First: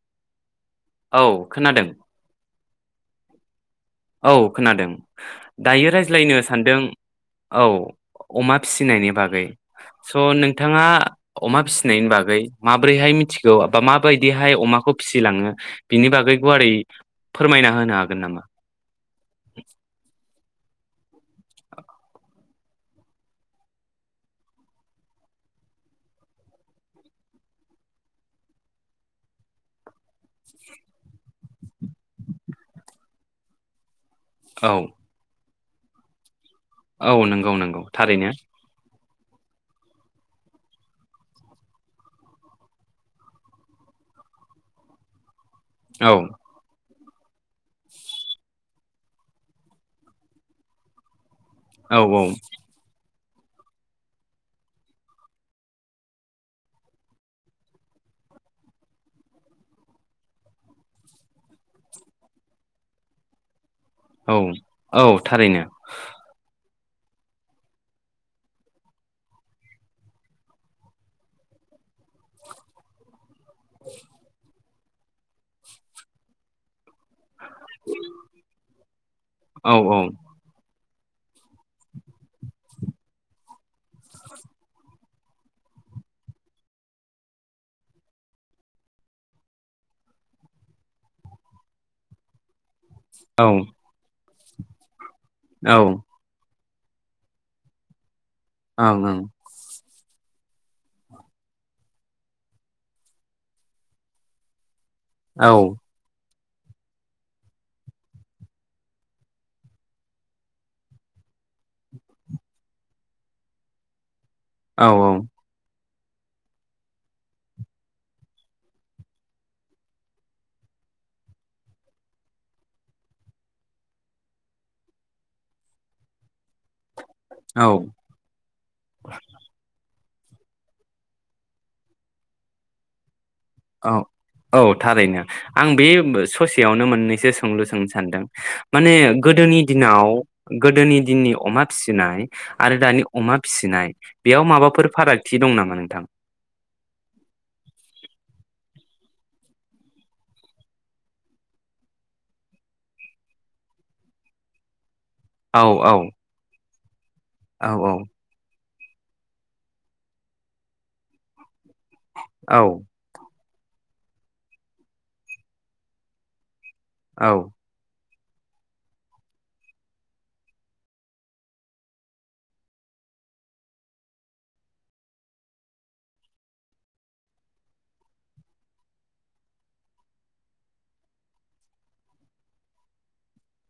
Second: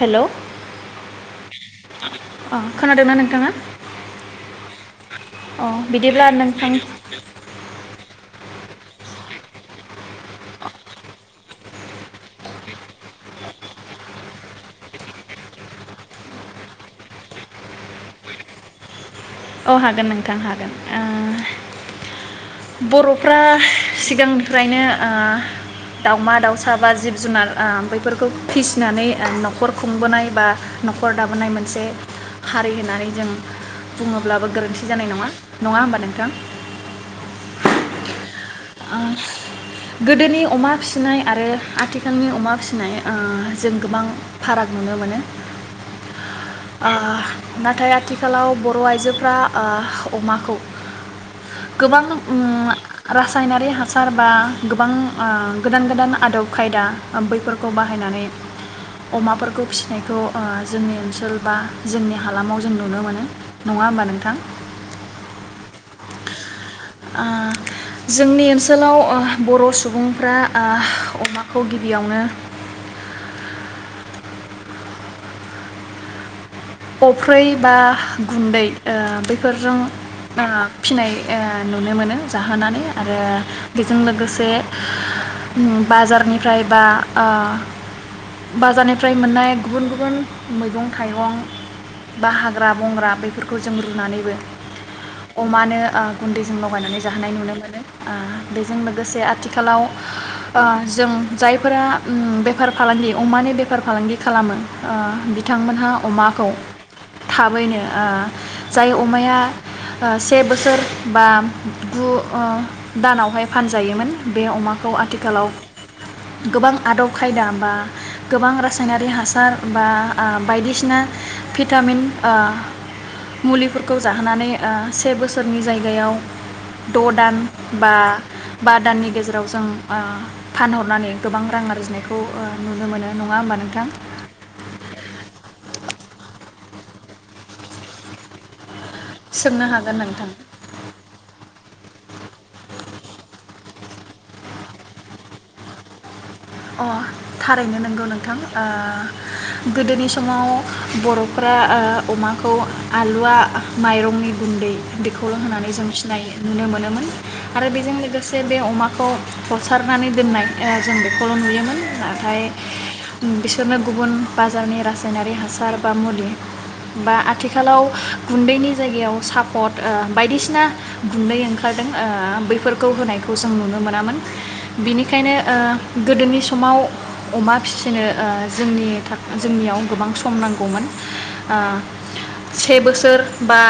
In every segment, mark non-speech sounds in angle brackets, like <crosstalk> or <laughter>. हेल' औ खोनादों। ओ खोनादोंना नोंथाङा? औ खोनादों दायो बिदिब्ला रायज्लायनो नोंथां सानदों औ अमा फिसिनायनि बागै स' नोंथाङा अमा फिसिनायनि बागै माबोरैहाय मिथिगौ बा माबायदिहाय अमाखौ फिसिलाङो बिनि बागै गुवारै फोरमायना होनो हागोन नामा? औ हागोन नोंथां हागोन ओ बर'फ्रा सिगांनिफ्रायनो ओ दाउमा दाउसा बा जिब जुनार ओ बेफोरखौ फिसिनानै न'खर खुंबोनाय बा न'खर दाबोनाय मोनसे हारि होननानै जों बुङोब्लाबो औ गोरोन्थि जानाय नङा। नङा होमबा नोंथां? औ नोंगौ नोंगौ थारैनो। ओ गोदोनि अमा फिसिनाय आरो आथिखालनि अमा फिसिनाय ओ जों गोबां फाराग नुनो मोनो। औ। ओ नाथाय आथिखालाव बर' आइजोफोरा ओ अमाखौ औ गोबां औ उम रा सायनारि हासार बा गोबां ओ गोदान गोदान आदब खायदा बैफोरखौ बाहायनानै अमाफोरखौ फिसिनायखौ ओ जोंनि ओनसोल बा जोंनि हालामाव जों नुनो मोनो। नङा होमबा नोंथां औ औ थारैनो। ओ जोंनि ओनसोलाव ओ बर' सुबुंफ्रा आ अमाखौ गिबियावनो <inaudible> अफ्रै बा गुन्दै ओ औ बेफोरजों ओ फिनाय ओ नुनो मोनो जाहोनानै आरो बेजों लोगोसे बाजारनिफ्राय बा ओ बाजारनिफ्राय मोननाय गुबुन गुबुन मैगं थाइगं बाहाग्रा बंग्रा औ बेफोरखौ जों रुनानैबो अमानो ओं ओ गुन्दै लगायनानै जाहोनाय नुनो मोनो ओ बेजों ओं लोगोसे औ आथिखालाव ओ जों जायफोरा उम बेफार फालांगि अमानि बेफार फालांगि खालामो ओ बिथांमोनहा अमा खौ थाबैनो ओ जाय अमाया ओ से बोसोर बा गु ओ दानावहाय फानजायोमोन बे औ अमाखौ आथिखालाव गोबां आदब खायदा बा गोबां रासायनारि हासार बा आ बायदिसिना भिटामिन ओ मुलिफोरखौ जाहोनानै ओ से बोसोरनि जायगायाव द' दान औ बा बा दाननि गेजेराव जों ओ फानहरनानै गोबां रां आरजिनायखौ ओ नुनो मोनो। नङा होमबा नोंथां औ औ थारैनो आं बे ससे यावनो मोननैसो सोंलु सोंनो सानदों माने गोदोनि सोंनो हागोन दिनाव नोंथां गोदोनि दिननि अमा फिसिनाय आरो दानि अमा फिसिनाय बेयाव माबाफोर फारागथि दं नामा नोंथां? अ थारैनो नंगौ नोंथां ओ गोदोनि समाव बर'फ्रा ओ अमाखौ आलुवा माइरंनि गुन्दै बेखौल' औ होननानै जों औ फिनाय नुनो मोनोमोन। आरो औ बेजों लोगोसे बे अमा खौ हसारनानै दोननाय ओ जों बे खौल नुयोमोन। आ <unintelligible> फाय औ बेस बिसोरनो गुबुन बाजारनि रासायनारि हासार बा मुलि बा औ आथिखालाव गुन्दैनि जायगायाव सापट ओ बायदिसिना गुन्दै ओंखारदों ओ बैफोरखौ होनायखौ जों नुनो मोनामोन बिनिखायनो ओ गोदोनि समाव अमा फिसिनो ओ जोंनि था जोंनियाव गोबां सम नांगौमोन ओ से बोसोर बा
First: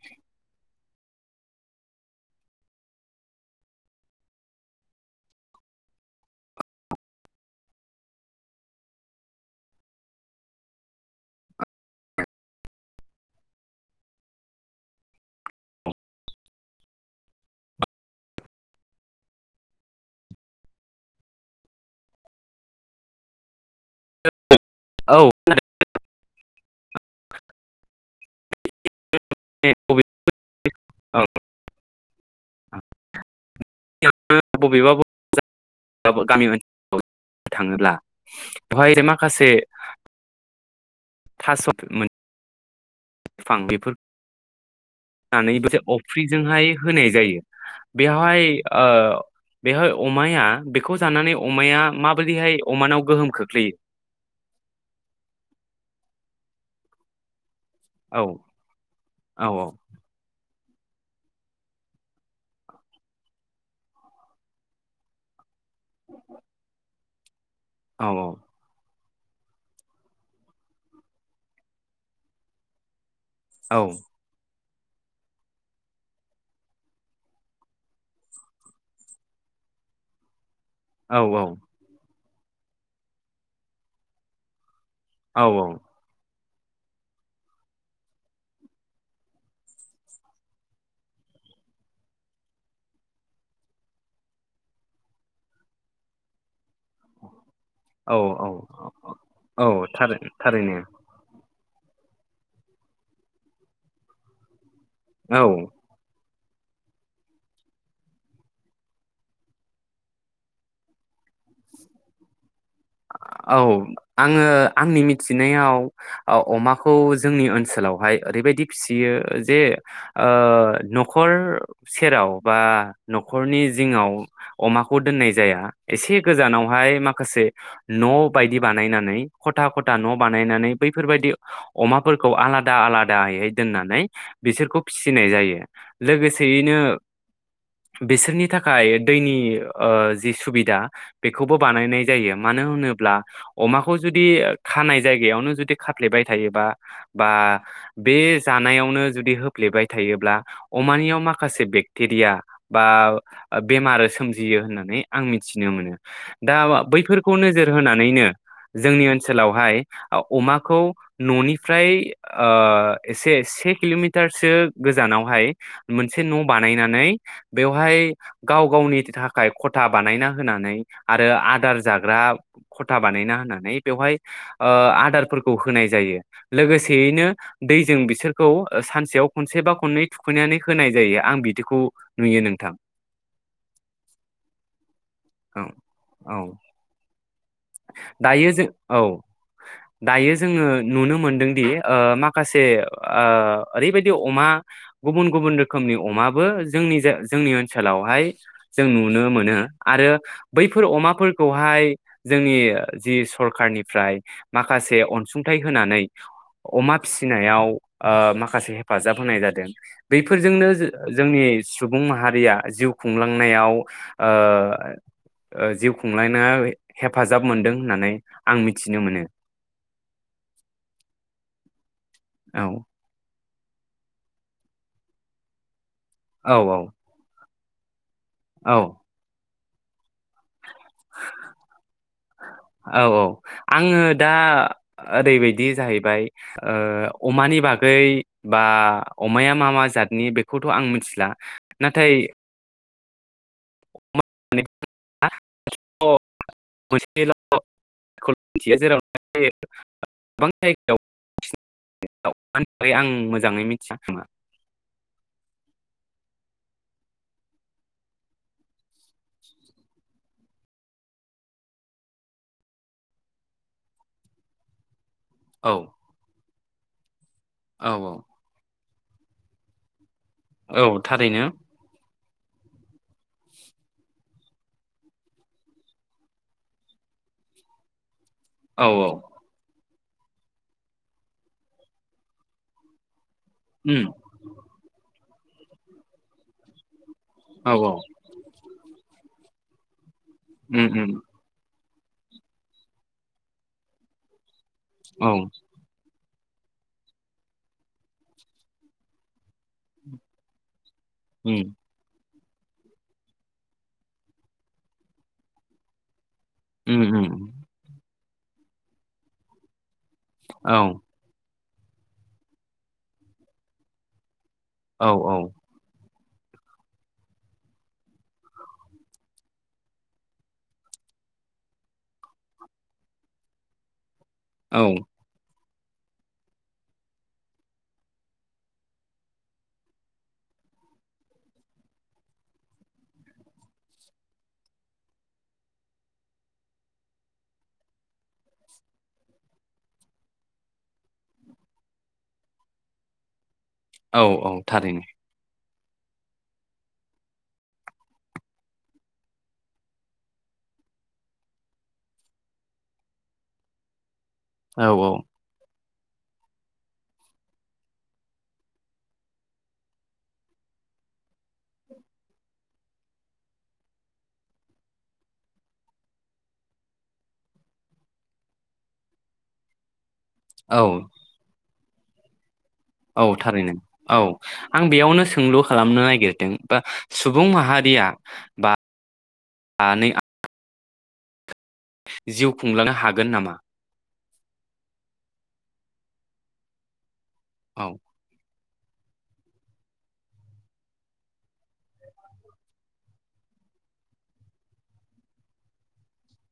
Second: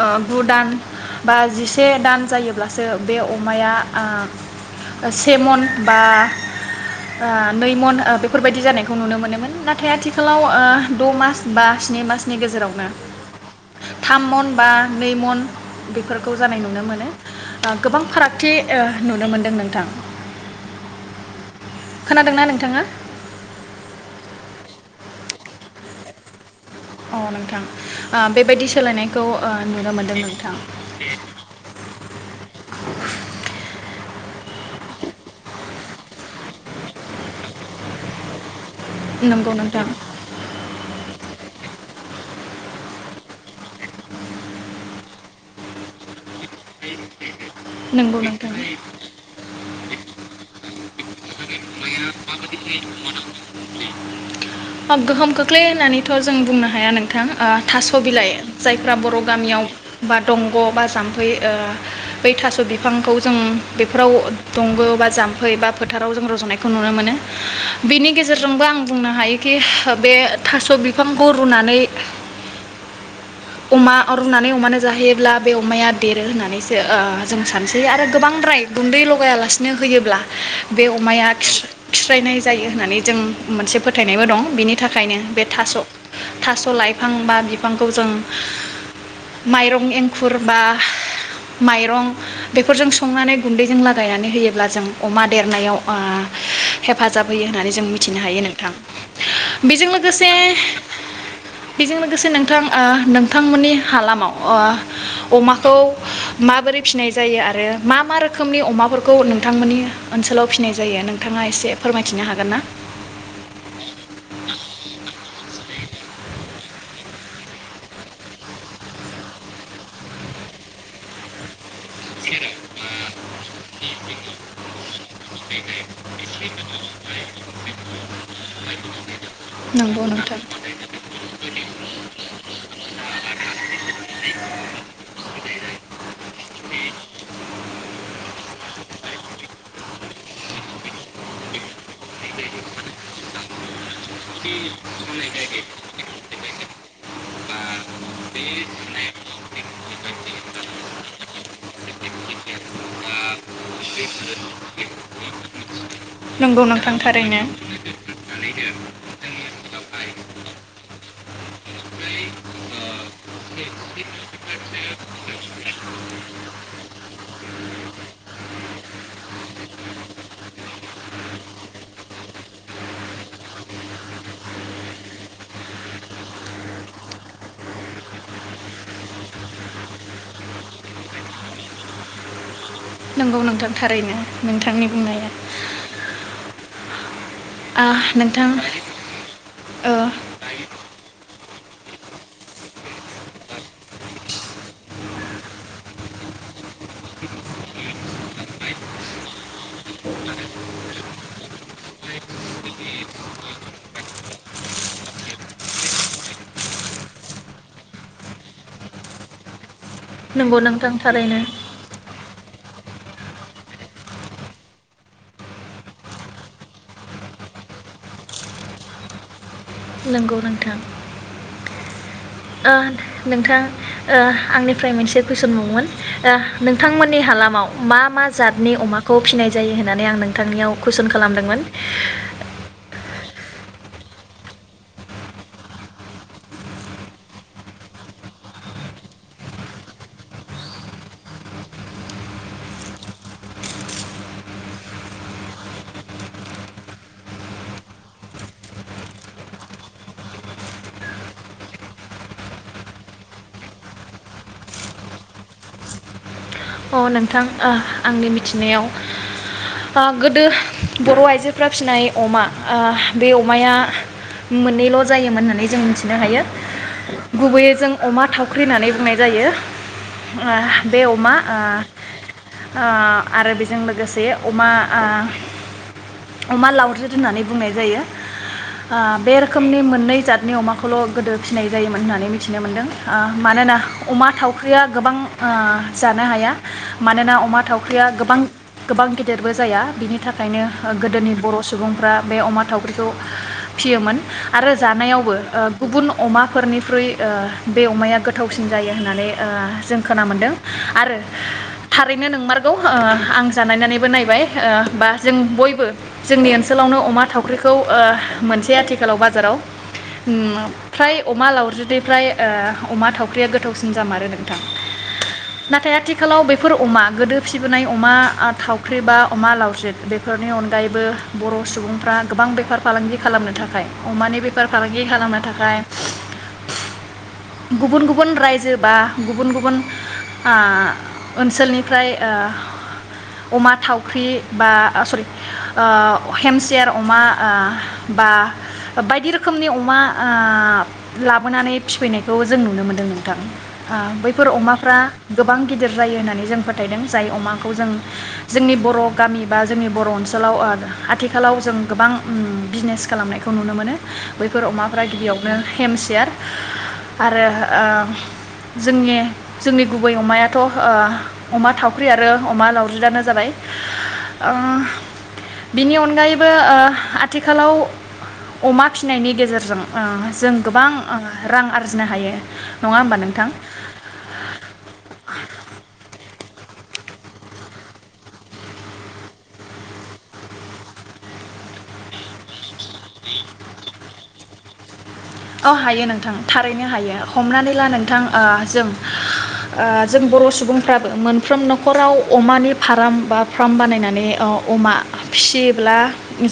ओ गु दान बा जिसे दान जायोब्लासो बे अमाया ओ से मन बा ओ नै मन बेफोरबायदि जानायखौ नुनो मोनोमोन नाथाय आथिखालाव ओ द मास बा स्नि मासनि गेजेरावनो थाम मन बा नै मन बेफोरखौ जानाय नुनो मोनो गोबां फारागथि ओ नुनो मोनदों नोंथां। खोनादोंना नोंथाङा? <unintelligible> औ अ नोंथां ओ बेबायदि सोलायनाय खौ नुनो मोन्दों नोंथां। औ <unintelligible> बबेबा <unintelligible> गामि <unintelligible> थाङोब्ला बेवहाय माखासे नंगौ नोंथां थास' मोन <unintelligible> बैफोर <unintelligible> अफ्रिजोंहाय होनाय जायो नंगौ बेवहाय नोंथां ओ बेवहाय अमाया बेखौ जानानै अमाया माबोरैहाय अमानाव गोहोम खोख्लैयो अ गोहोम खोख्लै होननानैथ जों बुंनो हाया नोंथां थास औ बिलाइ जायफ्रा बर‌ औ गामियाव बा दं ब बा जाम्फै ओ बै थास बिफांखौ जों बेफोराव दंग बा जाम्फै बा फोथाराव जों रजनायखौ नुनो मोनो औ बेनि गेजेरजोंबो आं बुंनो हायोखि बे थास बिफांखौ रुनानै औ अमा रुनानै अमानो जाहोयोब्ला बे अमाया देरो होननानैसो जों सानसै आरो गोबांद्राय गुन्दै लगायालासिनो होयोब्ला बे औ अमाया खिस्रायनाय जायो होननानै जों मोनसे फोथायनायबो दं बिनि थाखायनो औ बे थास थास लाइफां बा बिफांखौ जों माइरं एंखुर बा माइरं बेफोरजों संनानै गुन्दैजों लागायनानै होयोब्ला जों अमा देरनायाव ओ हेफाजाब होयो होननानै जों औ मिथिनो हायो औ नोंथां औ बेजों थारै लोगोसे थारैनो बेजों लोगोसे नोंथां ओ नोंथांमोननि हालामाव ओ औ अमाखौ माबोरै फिसिनाय जायो आरो मा मा रोखोमनि अमाफोरखौ नोंथांमोननि ओनसोलाव फिसिनाय जायो नोंथाङा एसे फोरमायथिनो हागोनना? औ आङो आंनि मिथिनायाव ओ अमाखौ जोंनि ओनसोलावहाय ओरैबायदि फिसियो जे ओ नखर सेराव बा नखरनि जिङाव अमाखौ दोननाय जाया एसे गोजानावहाय माखासे न बायदि बानायनानै खथा खथा नंगौ न नोंथां बानायनानै बैफोरबायायदि अमाफोरखौ आ आलादा आलादायै दोननानै बिसोरखौ फिसिनाय जायो लोगोसेयैनो बिसोरनि थाखाय दैनि ओ जि सुबिदा बेखौबो बानायनाय जायो। मानो होनोब्ला अमाख खौ जुदि खानाय जायगायावनो जुदि खाफ्लेबाय थायोबा बा बे जानायावनो जुदि होफ्लेबाय थायोब्ला अमानियाव माखासे बेक्टेरिया बा बेमार सोमजियो होननानै आं मिथिनो मोनो दा नंगौ नोंथां बैफोर खौ थारैनो। नोजोर होनानैनो जोंनि ओन ओनसोलावहाय ओ अमाखौ ननि फ्राइ ओ एसे से किलमारसो गोजानावहाय मोनसे न बानायनानै बेवहाय गाव गावनि थाखाय खथा बानायना होनानै आरो आदार जा फ्राव खथा बानायना होनानै बेवहाय ओ आदारफोरखौ होनाय जायो लोगोसेयैनो दैजों बिसोरखौ ओ सानसेयाव खनसे बा खननै थुखैनानै होनाय जायो आं बिदिखौ नुयो नोंथां। नंगौ नोंथां थारैनो नोंथांनि बुंनाया। औ औ आ नोंथां दायो जों औ ओ दायो जोङो नुनो मोनदों दि ओ माखासे ओ ओरैबायदि अमा गुबुन गुबुन रोखोमनि अमाबो जोंनि जाय जोंनि ओनसोलावहाय जों नुनो मोनो आरो बैफोर अमाफोरखौहाय जोंनि जि सरखारारनिफ्राय माखासे अनसुंथाइ होनानै अमा फिसिनायाव ओ माखासे हेफाजाब होनाय जादों। नंगौ बेफोरजोंनो नोंथां थारैनो जोंनि सुबुं माहारिया जिउ खुंलांनायाव ओ जिउ खुंलायनाय हेफाजाब मोनदों होननानै आं मिथिनो मोनो। नंगौ नोंथां। औ ओ नोंथां ओ आंनिफ्राय मोनसे कुइसन बावमोन? ओ औ औ नोंथांमोननि हालामाव मा मा जादनि औ अमाखौ फिनाय जायो होननानै आं नोंथांनियाव कुइसन खालामदोंमोन। औ औ आङो दा ओरैबायदि जाहैबाय ओ अमानि बागै बा अमाया मा मा जादनि बेखौथ' आं मिथिला नाथाय <unintelligible> जेराव गोबां जायगायाव थाखाय आं मोजाङै मिथिया खोमा। अ नोंथां ओ आंनि मिथिनायाव गोदो बर' आइजोफ्रा फिनाय अमा बे ओ अमाया मोननैल' जायोमोन होन्नानै औ जों मिथिनो हायो। <inaudible> गुबैयै औ जों अमा थावख्रिहोननानै बुंनाय जायो। ओ औ औ बे अमा ओ थारैनो ओ आरो बेजों लोगोसे अमा ओ अमा लाउराथ होननानै बुंनाय जायो। औ ओ औ बे रोखोमनि मोन नै जादनि अमाखौल' गोदो फिसिनाय जायोमोन होननानै मिथिनो मोनदों ओ मानोना उम अमा थावख्रिया गोबां ओ जानो हाया मानोना अमा औ औ थावख्रिया गोबां गोबां गेदिरबो जाया बिनि थाखायनो उम उम गोदोनि बर' सुबुंफ्रा बे अमा थावख्रिखौ फियोमोन आरो जानायावबो औ ओ गुबुन अमाफोरनिख्रुइ ओ बे अमाया गोथावसिन जायो होननानै ओ जों खोना मोनदों आरो उम थारै बेनो नोंमारगौ ओ आं जानायनानैबो नायबाय ओ बा जों बयबो जोंनि ओनसोलावनो उम अमा उम थावख्रिखौ ओ मोनसै आथिखालाव बाजाराव ओम औ फ्राय अमा लावज्रि द फ्राय ओ अमा थावख्रिया गोथावसिन जामारो नोंथां। औ औ। नाथाय आथिखालाव बेफोर अमा गोदो फिबोनाय अमा आ थावख्रि बा अमा लावज्रिद बेफोरनि अनगायैबो बर' सुबुंफ्रा गोबां बेफार फालांगि खालामनो थाखाय अमानि बेफार औ फालांगि खालामनो थाखाय गुबुन गुबुन रायजो बा गुबुन गुबुन ओ ओनसोलनिफ्राय ओ अमा थावख्रि बा ओ सरि ओ हेमसेयार अमा ओ बा बायदि रोखोमनि अमा ओ लाबोनानै फिफैनायखौ जों नुनो मोनदों नोंथां। ओ औ बैफोर औ अमाफ्रा थारैनो गोबां गिदिर जायो होननानै जों फोथायदों जाय अमाखौ जों जोंनि बर' गामि बा जोंनि बर' ओनसोलाव ओ आथिखालाव जों गोबां उम बिजनेस खालामनायखौ नुनो मोनो। बैफोर औ अमाफ्रा गिबियावनो हेमस सियार आरो ओ जोंनि जोंनि गुबै अमायाथ' ओह अमा थावख्रि आरो अमा लावज्रिदानो जाबाय। ओह बिनि अनगायैबो ओ आथिखालाव अमा फिनायनि गेजेरजों ओ जों गोबां औ ओह रां आर जिनो हायो नङा होमबा औ नोंथां थारैनो औ आं बेयावनो सोंलु खालामनो नायगिरदों बा सुबुं माहारिया बा <unintelligible> जिउ खुंलांनो हागोन नामा? औ हायो नोंथां थारैनो हायो। हमनानै ला औ नोंथां ओ जों ओ जों बर' सुबुंफ्राबो मोनफ्रोम न'खराव अमानि फाराम बा फार्म बानायनानै ओ अमा फिसियोब्ला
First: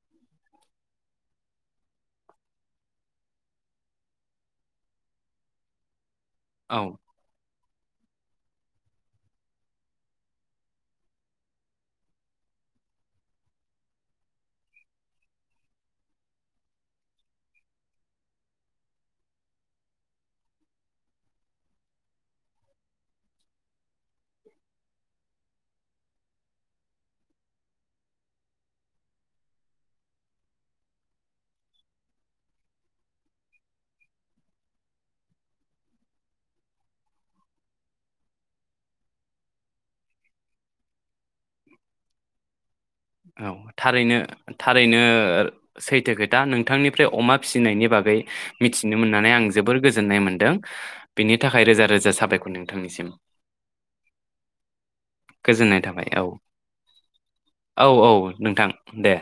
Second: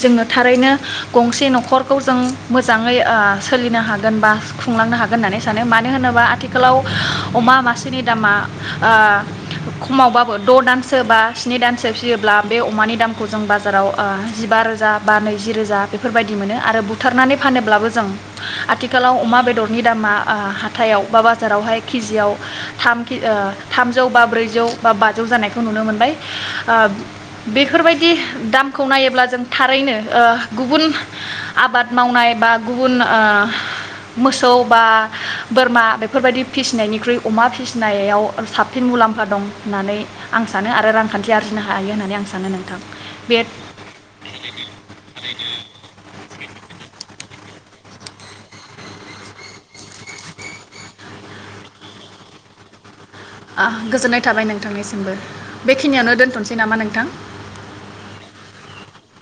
जोङो थारैनो गंसे न'खरखौ जों मोजाङै ओ सोलिनो हागोन बा खुंलांनो हागोन होननानै सानो मानो होनोबा आ थिखालाव औ अमा मा सेनि दामा ओ खमावबाबो द' दानसो बा स्नि दानसो फियोब्ला बे अमानि दामखौ जों बाजाराव ओ जिबा रोजा बा नैजि रोजा बेफोरबायदि मोनो आरो बुथारनानै फानोब्लाबो जों आथिखालाव अमा बेदरनि दामा ओ हाथायाव बा बाजारावहाय केजियाव थामिकि ओ थामजौ बा ब्रैजौ बा बाजौ जानायखौ नुनो मोनबाय ओ बेफोरबायदि दामखौ नायोब्ला जों थारैनो ओह गुबुन आबाद मावनाय बा गुबुन ओह मोसौ बा बोरमा बेफोरबायदि फिसिनायनिख्रुइ अमा फिसिनायाव साबसिन मुलाम्फा दं होननानै आं सानो आरो रांखान्थि आरजिनो हायो होननानै आं सानो नोंथां। बे औ थारैनो थारैनो सैथो खोथा नोंथांनिफ्राय अमा फिसिनायनि बागै मिथिनो मोननानै आं जोबोर गोजोन्नाय मोनदों बेनि थाखाय रोजा रोजा साबायखर नोंथांनिसिम। अह गोजोननाय थाबाय नोंथांनिसिमबो गोजोननाय थाबाय बेखिनियावनो औ दोन्थ'नोसै नामा नोंथां? औ औ नोंथां दे